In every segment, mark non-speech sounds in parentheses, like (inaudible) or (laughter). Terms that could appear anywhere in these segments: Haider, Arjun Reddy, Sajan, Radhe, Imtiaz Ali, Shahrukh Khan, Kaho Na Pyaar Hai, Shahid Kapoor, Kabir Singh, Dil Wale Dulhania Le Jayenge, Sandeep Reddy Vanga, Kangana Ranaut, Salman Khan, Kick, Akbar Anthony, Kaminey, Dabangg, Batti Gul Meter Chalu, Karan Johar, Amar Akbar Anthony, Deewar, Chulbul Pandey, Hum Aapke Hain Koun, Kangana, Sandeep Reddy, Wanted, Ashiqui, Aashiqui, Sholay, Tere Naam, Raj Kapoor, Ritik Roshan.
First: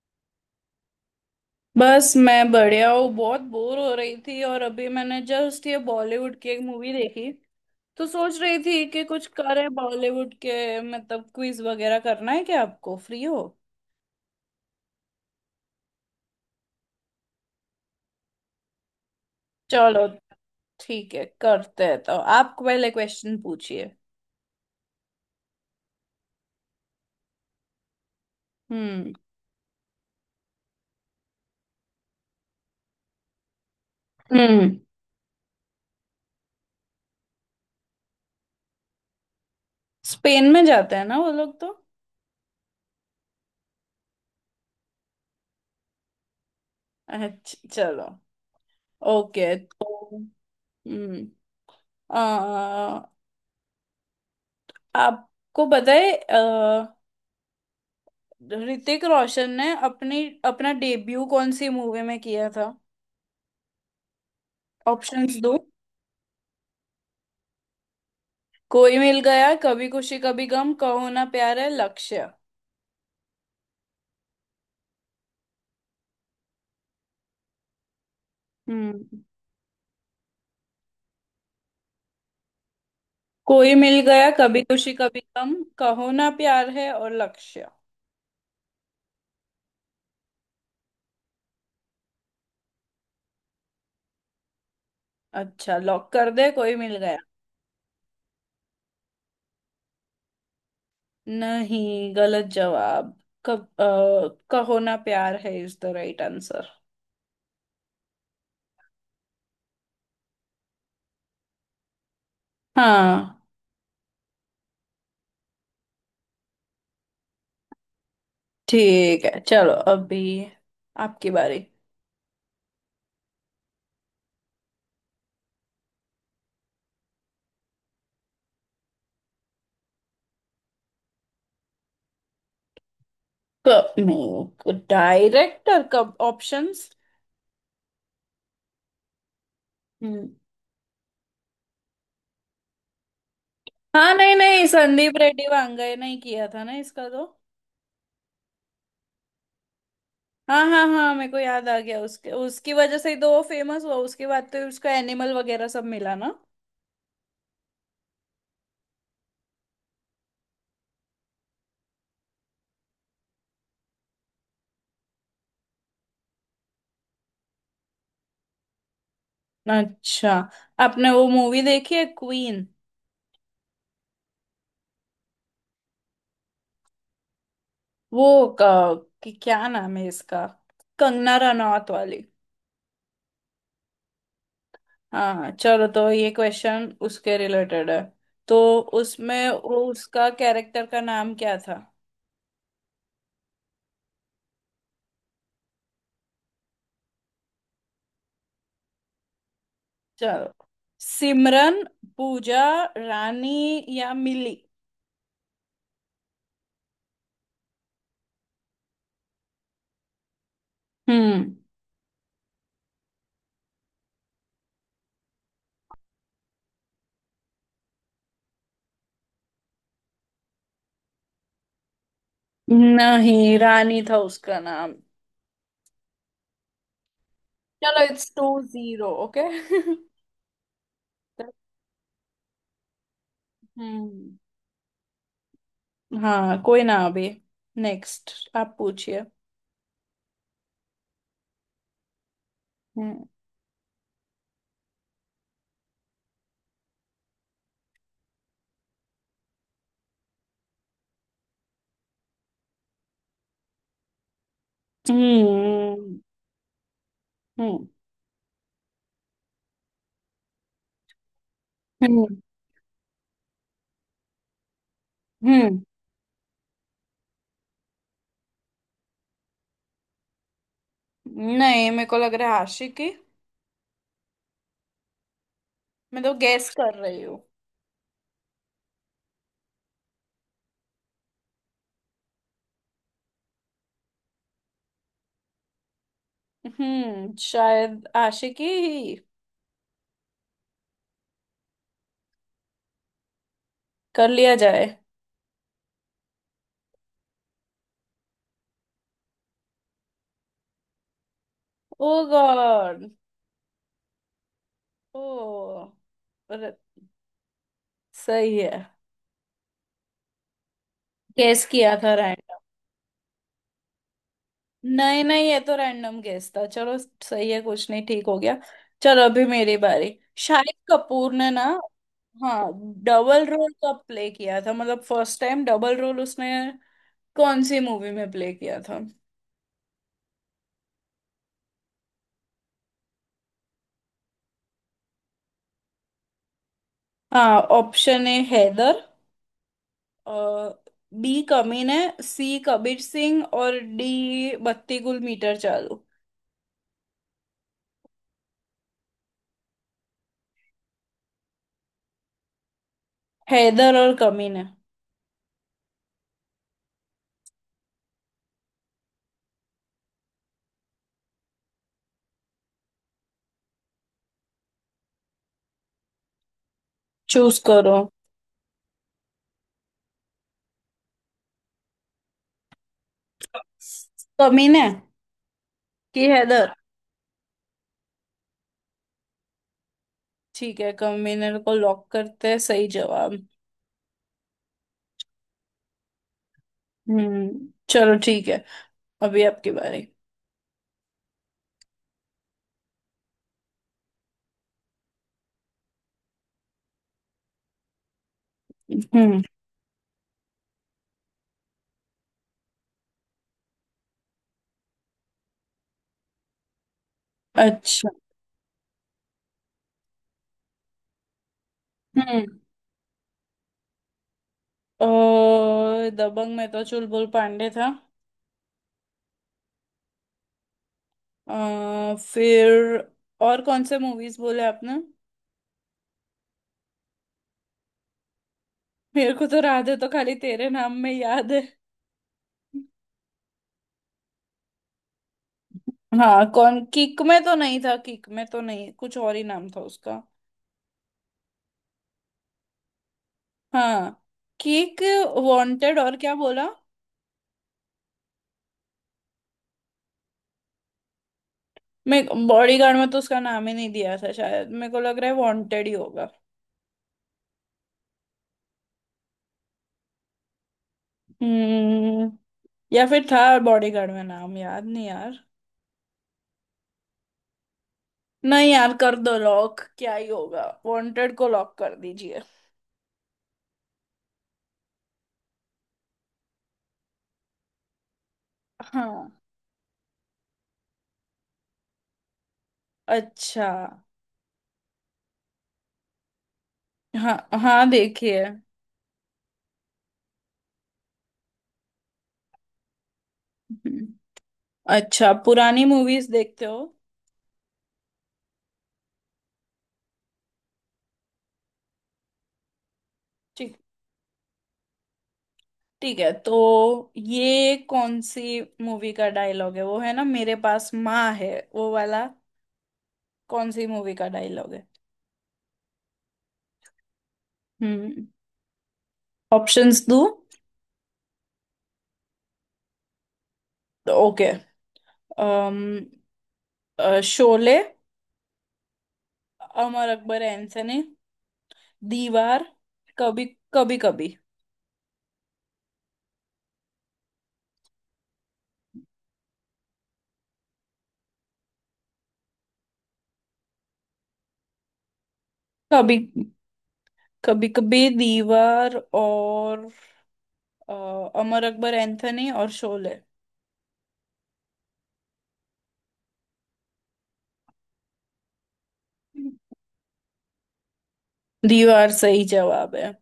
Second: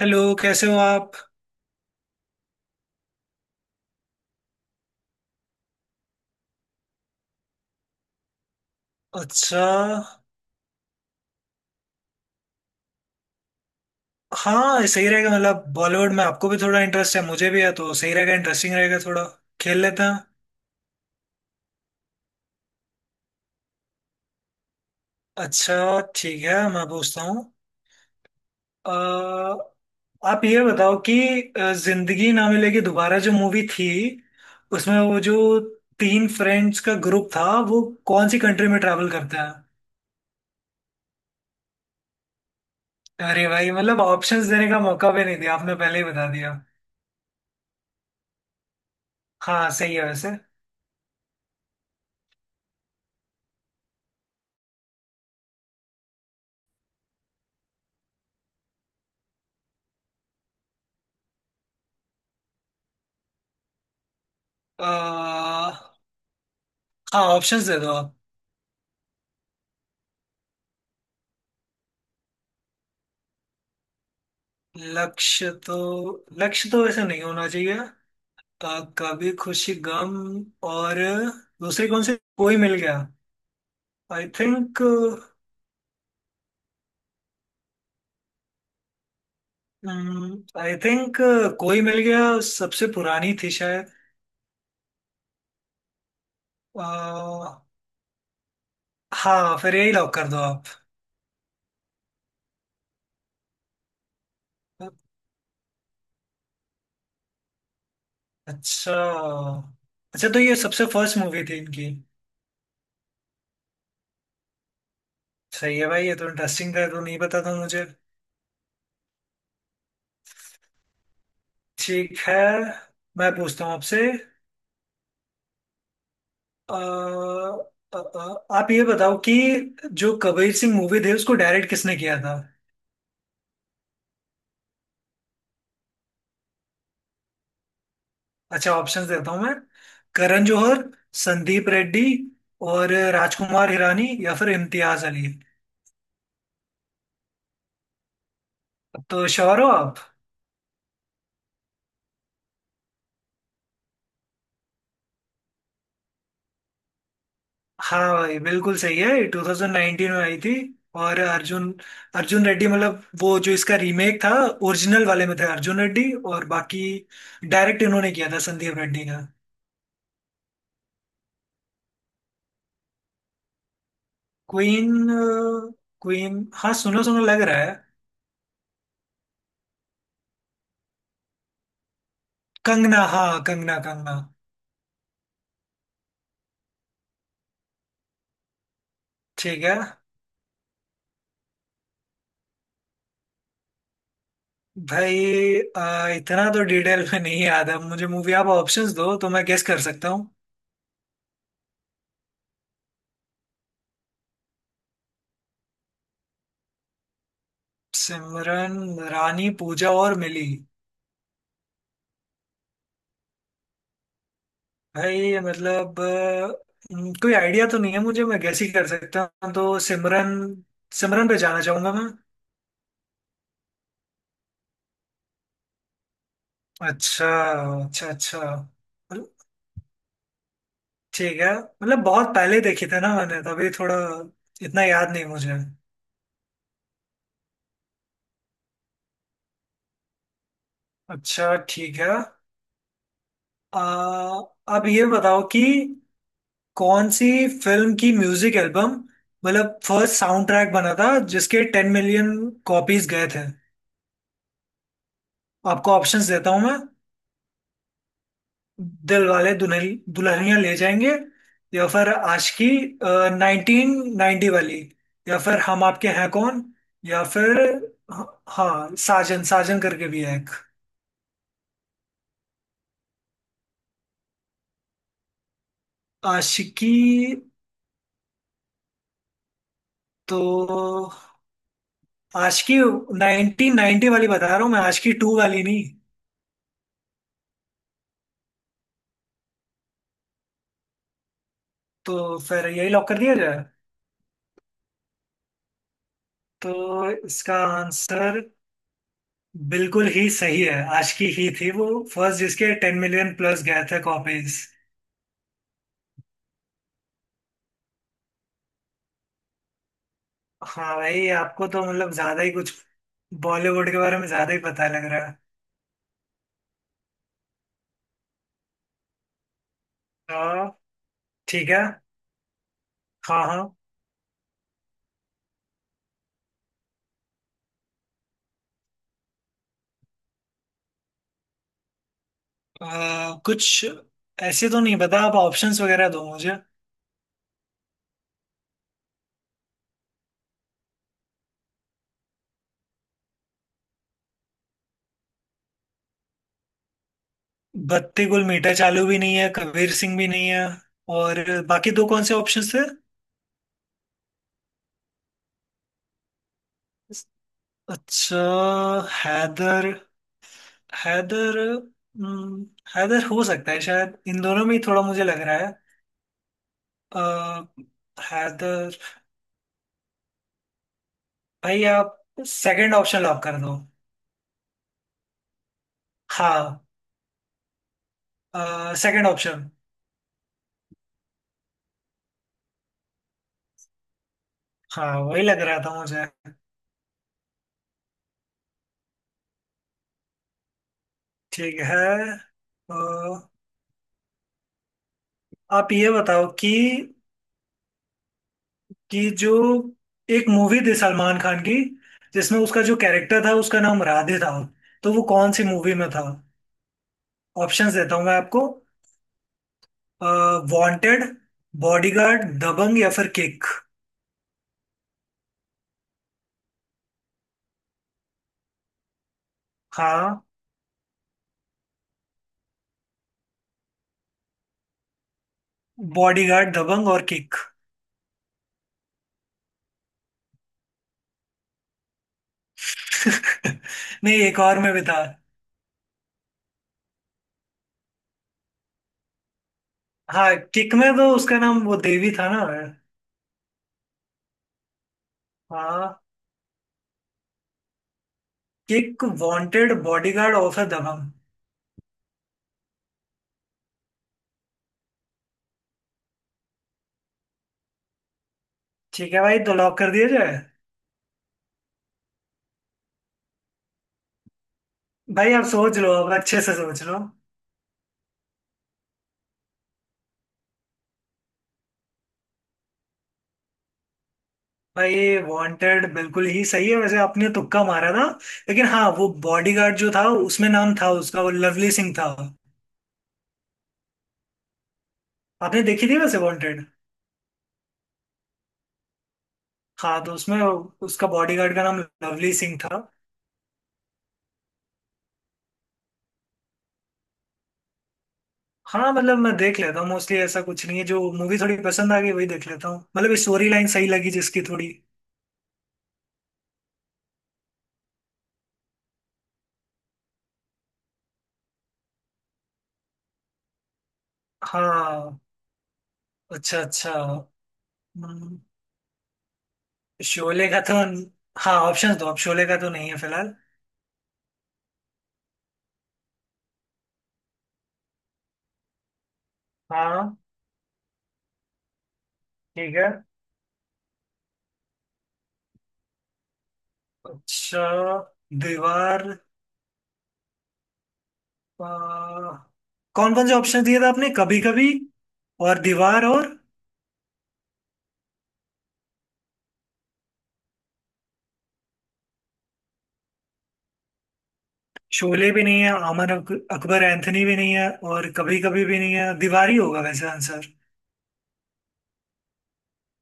Hello कैसे हो आप। बस मैं बढ़िया हूँ। बहुत बोर हो रही थी और अभी मैंने जस्ट ये बॉलीवुड की एक मूवी देखी। तो सोच रही थी कि कुछ अच्छा। करें बॉलीवुड के मतलब क्विज वगैरह करना है क्या? आपको फ्री हो? हाँ सही रहेगा मतलब बॉलीवुड में आपको भी थोड़ा इंटरेस्ट है मुझे भी है तो सही रहेगा इंटरेस्टिंग रहेगा थोड़ा खेल लेते चलो हैं। ठीक है करते हैं तो आप पहले क्वेश्चन पूछिए। अच्छा ठीक है मैं पूछता हूँ। हम्म। अ, आप ये बताओ कि जिंदगी ना मिलेगी दोबारा जो मूवी थी हम्म। उसमें वो जो तीन फ्रेंड्स का ग्रुप था वो कौन सी कंट्री में ट्रैवल करता है। स्पेन में जाते हैं ना वो लोग तो। अरे भाई मतलब ऑप्शंस देने का मौका भी नहीं दिया आपने पहले ही बता दिया। अच्छा चलो, ओके हाँ तो। सही है वैसे हम्म। अ, आपको पता है ऋतिक रोशन ने अपनी अपना डेब्यू कौन सी मूवी में किया था? ऑप्शंस दो। हाँ ऑप्शंस दे दो आप। कोई मिल गया, कभी खुशी कभी गम, कहो ना प्यार है, लक्ष्य। लक्ष्य तो लक्ष्य तो वैसे नहीं होना चाहिए। हम्म। कभी खुशी गम और दूसरी कौन सी कोई मिल गया। कोई मिल आई गया, कभी थिंक खुशी कभी गम, कहो ना प्यार है और लक्ष्य। आई थिंक कोई मिल गया सबसे पुरानी थी शायद। अच्छा, लॉक कर दे कोई मिल गया। आ, हाँ फिर यही लॉक कर दो आप। नहीं, गलत जवाब। कब कहो Na Pyaar Hai is the right answer. अच्छा, अच्छा तो ये सबसे फर्स्ट मूवी थी इनकी। हाँ। सही है भाई ये तो इंटरेस्टिंग था ये तो नहीं पता था मुझे। ठीक है चलो, अभी आपकी बारी। ठीक है मैं पूछता हूँ आपसे। आप ये बताओ कि जो कबीर सिंह मूवी थी उसको डायरेक्ट किसने किया था। नहीं डायरेक्टर कब, ऑप्शंस। अच्छा ऑप्शंस देता हूँ मैं। हम्म। करण जौहर, संदीप रेड्डी और राजकुमार हिरानी हाँ नहीं या फिर नहीं, इम्तियाज संदीप अली। रेड्डी वांगए नहीं किया था ना इसका तो? तो श्योर हो आप। हाँ हाँ हाँ, मेरे को याद आ गया। उसके उसकी वजह से ही तो वो फेमस हुआ, उसके बाद तो उसको एनिमल वगैरह सब मिला ना। हाँ भाई बिल्कुल सही है 2019 में आई थी। और अर्जुन अर्जुन रेड्डी मतलब वो जो इसका रीमेक था। ओरिजिनल वाले में थे अर्जुन रेड्डी और बाकी। डायरेक्ट इन्होंने किया था संदीप रेड्डी का। अच्छा, आपने वो मूवी देखी है, क्वीन? क्वीन, क्वीन, हाँ सुनो सुनो लग रहा है। वो कि क्या नाम है इसका, कंगना रनौत वाली। कंगना हाँ, कंगना कंगना। हाँ चलो, तो ये क्वेश्चन उसके रिलेटेड है तो उसमें ठीक है वो उसका कैरेक्टर का नाम क्या था? भाई, इतना तो डिटेल में नहीं याद है मुझे मूवी। आप ऑप्शंस दो तो मैं गेस कर सकता हूँ। चलो, सिमरन, पूजा, रानी या मिली। सिमरन, रानी, पूजा और मिली। हम्म। भाई मतलब कोई आइडिया तो नहीं है मुझे, मैं गेस ही कर सकता हूँ, तो सिमरन। सिमरन पे जाना चाहूंगा मैं। नहीं, रानी था उसका नाम। अच्छा, चलो अच्छा, इट्स अच्छा, टू जीरो ओके। मतलब- (laughs) ठीक है, मतलब बहुत पहले देखी था ना मैंने तभी थोड़ा हम्म। इतना याद नहीं मुझे। हाँ कोई ना, अभी नेक्स्ट आप पूछिए। अच्छा ठीक है। हम्म। आ, अब ये बताओ कि कौन सी फिल्म की म्यूजिक एल्बम मतलब फर्स्ट साउंड ट्रैक बना था जिसके 10 मिलियन कॉपीज गए थे। आपको हम्म। ऑप्शंस देता हूं मैं। हम्म। दिल वाले दुल्हन, दुल्हनिया ले जाएंगे, या फिर हम्म। आशिकी 1990 वाली, या फिर हम्म, हम आपके हैं कौन, या फिर हाँ साजन साजन करके भी है एक। नहीं, मेरे को लग रहा है आशिकी। मैं तो गैस आशिकी। कर रही हूँ। तो आशिकी 1990 वाली बता रहा हूँ मैं, आशिकी टू वाली नहीं। हम्म, शायद आशिकी ही। तो फिर यही लॉक कर दिया जाए। कर लिया जाए। तो इसका आंसर बिल्कुल ही सही है, आशिकी ही थी वो ओ फर्स्ट जिसके टेन गॉड। मिलियन प्लस गए थे कॉपीज। ओ, सही है। हाँ भाई, गेस आपको तो किया था मतलब ज्यादा ही रैंडम। कुछ बॉलीवुड के बारे में ज्यादा ही पता लग नहीं रहा है। नहीं, ये तो रैंडम गेस था। चलो सही है, कुछ नहीं ठीक हो गया। चलो अभी मेरी बारी। हाँ। शाहिद कपूर ने ना, ठीक है। हाँ, हाँ। डबल रोल हाँ। कब प्ले किया था, मतलब फर्स्ट टाइम डबल रोल उसने कौन सी मूवी में प्ले किया था? कुछ ऐसे तो नहीं पता, आप ऑप्शंस वगैरह दो मुझे। हाँ, option A Haider, B Kaminey, C Kabir Singh और डी बत्ती गुल मीटर चालू। बत्ती गुल मीठा चालू भी नहीं है, कबीर सिंह भी नहीं है, और बाकी दो कौन से ऑप्शंस थे। हैदर और कमीने। अच्छा। हैदर, हैदर, हम्म, हैदर हो सकता है शायद, इन दोनों में ही थोड़ा मुझे लग रहा है। चूज अ, करो। हैदर। भाई आप सेकंड ऑप्शन लॉक कर दो। कमीने की हैदर। हाँ सेकंड ऑप्शन। ठीक है, कन्वीनर को लॉक करते हैं सही जवाब। हाँ वही लग रहा था मुझे। चलो ठीक है, अभी आपकी बारी। ठीक है। अ, आप ये बताओ कि हम्म। जो एक मूवी थी सलमान खान की जिसमें उसका जो कैरेक्टर था उसका नाम राधे था, तो वो कौन सी मूवी में था। ऑप्शंस अच्छा। देता हूँ मैं आपको। वांटेड, हम्म। बॉडीगार्ड, दबंग, या फिर किक। दबंग में तो चुलबुल पांडे था। हाँ, फिर और कौन से मूवीज बोले आपने? बॉडीगार्ड दबंग और किक। मेरे को तो राधे तो खाली तेरे नाम में याद है। (laughs) नहीं, एक और में भी था। हाँ कौन, किक में तो नहीं था, किक में तो नहीं, कुछ और ही नाम था उसका। हाँ किक में तो उसका नाम वो देवी था ना। हाँ, किक, वांटेड हाँ, और क्या बोला? किक, वांटेड, बॉडीगार्ड और फिर दबंग। मैं बॉडीगार्ड में तो उसका नाम ही नहीं दिया था शायद, मेरे को लग रहा है वांटेड ही होगा। ठीक है भाई तो लॉक कर दिया जाए। हम्म। या फिर था बॉडीगार्ड में, नाम याद नहीं यार। भाई आप सोच लो, अब अच्छे से सोच लो। नहीं यार, कर दो लॉक, क्या ही होगा, वांटेड को लॉक कर दीजिए। भाई ये वांटेड बिल्कुल ही सही है, वैसे आपने तुक्का मारा था। लेकिन हाँ, वो हाँ। बॉडीगार्ड जो था उसमें नाम था उसका वो, लवली सिंह था। अच्छा। आपने देखी थी वैसे वांटेड। हाँ हाँ, देखिए। हाँ तो उसमें उसका बॉडीगार्ड का नाम लवली सिंह था। हम्म। अच्छा, पुरानी मूवीज देखते हो? हाँ मतलब मैं देख लेता हूँ मोस्टली, ऐसा कुछ नहीं है, जो मूवी थोड़ी पसंद आ गई वही देख लेता हूँ, मतलब स्टोरी ठीक, लाइन सही लगी जिसकी थोड़ी। ठीक है तो ये कौन सी मूवी का डायलॉग है वो है ना, मेरे पास माँ है, वो वाला। कौन सी मूवी का डायलॉग है? हाँ। अच्छा, अच्छा। हम्म। हम्म, ऑप्शंस दो। शोले का तो। हाँ ऑप्शन दो, अब शोले का तो नहीं है फिलहाल। ओके, अम, शोले, अमर हाँ। अकबर एंथनी, दीवार, ठीक है। कभी कभी। कभी अच्छा, दीवार। आ, कौन कौन से ऑप्शन दिए थे आपने, कभी कभी और कभी, दीवार और। कभी कभी, दीवार और अ, अमर अकबर एंथनी और शोले। शोले भी नहीं है, अकबर एंथनी भी नहीं है, और कभी कभी भी नहीं है, दीवार ही होगा वैसे आंसर। दीवार सही जवाब है?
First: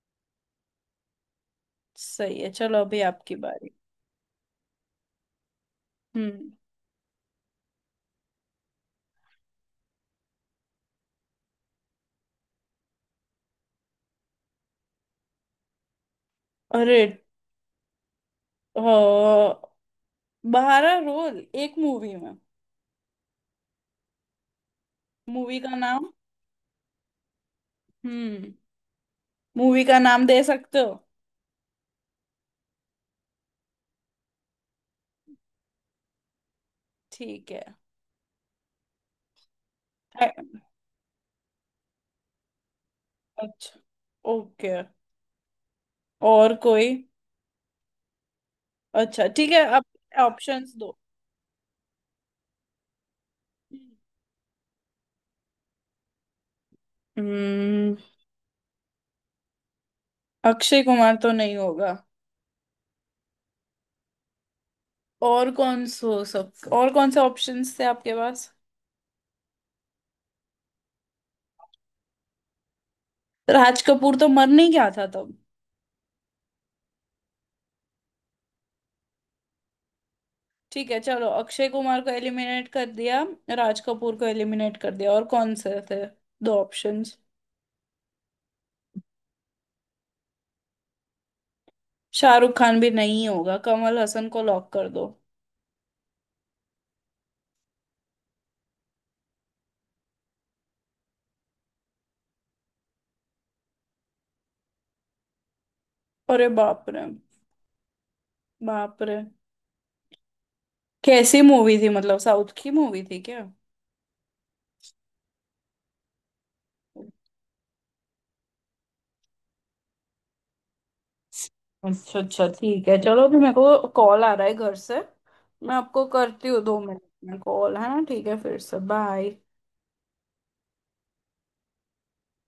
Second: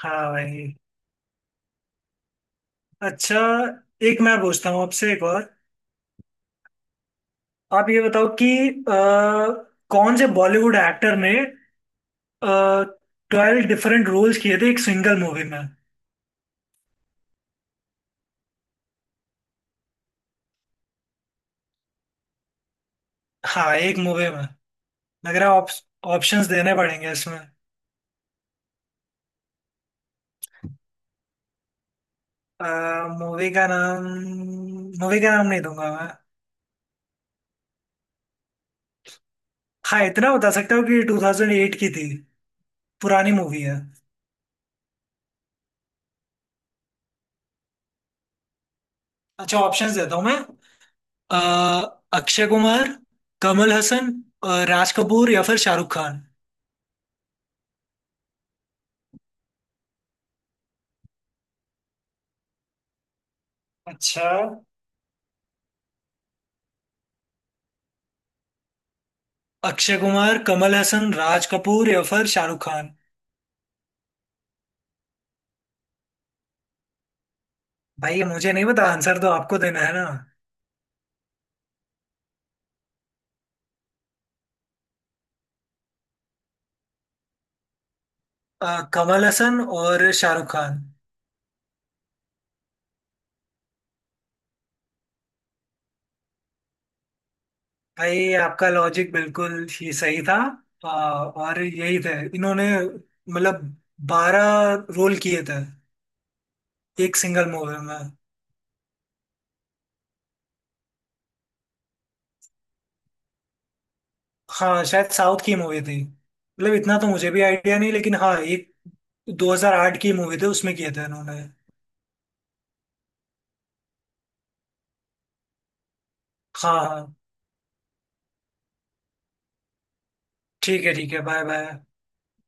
हाँ भाई। सही है चलो, अभी आपकी अच्छा, बारी। एक मैं पूछता हूँ आपसे एक और। हम्म। आप ये बताओ कि कौन से बॉलीवुड एक्टर ने 12 डिफरेंट रोल्स किए थे एक सिंगल मूवी में। अरे, अ, बहारा रोल एक मूवी में? हाँ एक मूवी में लग रहा मूवी है, का नाम? ऑप्शंस देने पड़ेंगे इसमें। हम्म। मूवी का नाम दे सकते हो? मूवी का नाम, मूवी का नाम नहीं दूंगा मैं। ठीक है। हाँ इतना बता सकता हूँ कि 2008 की थी, पुरानी मूवी है। अच्छा, ओके। और कोई, अच्छा ठीक अच्छा है आप ऑप्शंस देता हूँ मैं। ऑप्शंस दो। अ, अक्षय कुमार, कमल हसन, राज कपूर या फिर शाहरुख खान। हम्म। अक्षय कुमार तो नहीं होगा। अच्छा, और कौन सो सब, और कौन से ऑप्शंस थे आपके पास? अक्षय कुमार, कमल हसन, राज कपूर या फिर शाहरुख खान। राज कपूर तो मर नहीं गया था तब? भाई ये मुझे नहीं पता, आंसर तो आपको देना है ना। ठीक है चलो, अक्षय कुमार को एलिमिनेट कर दिया, राज कपूर को एलिमिनेट कर दिया, और कौन से थे दो ऑप्शंस? अ, कमल हसन और शाहरुख खान। शाहरुख खान भी नहीं होगा, कमल हसन को लॉक कर दो। भाई आपका लॉजिक बिल्कुल ही सही था। और यही थे, इन्होंने मतलब 12 रोल किए थे अरे बाप रे। एक सिंगल मूवी में। बाप रे। कैसी मूवी थी, मतलब साउथ की मूवी थी क्या? हाँ शायद साउथ की मूवी थी, मतलब इतना तो मुझे भी आइडिया नहीं, लेकिन हाँ एक 2008 की मूवी थी उसमें किया था इन्होंने। अच्छा अच्छा ठीक है चलो, अभी मेरे को कॉल आ रहा है घर से। मैं आपको करती हूँ दो हाँ मिनट हाँ। में, कॉल है ना। ठीक है फिर, से बाय। ठीक है, ठीक है, बाय बाय।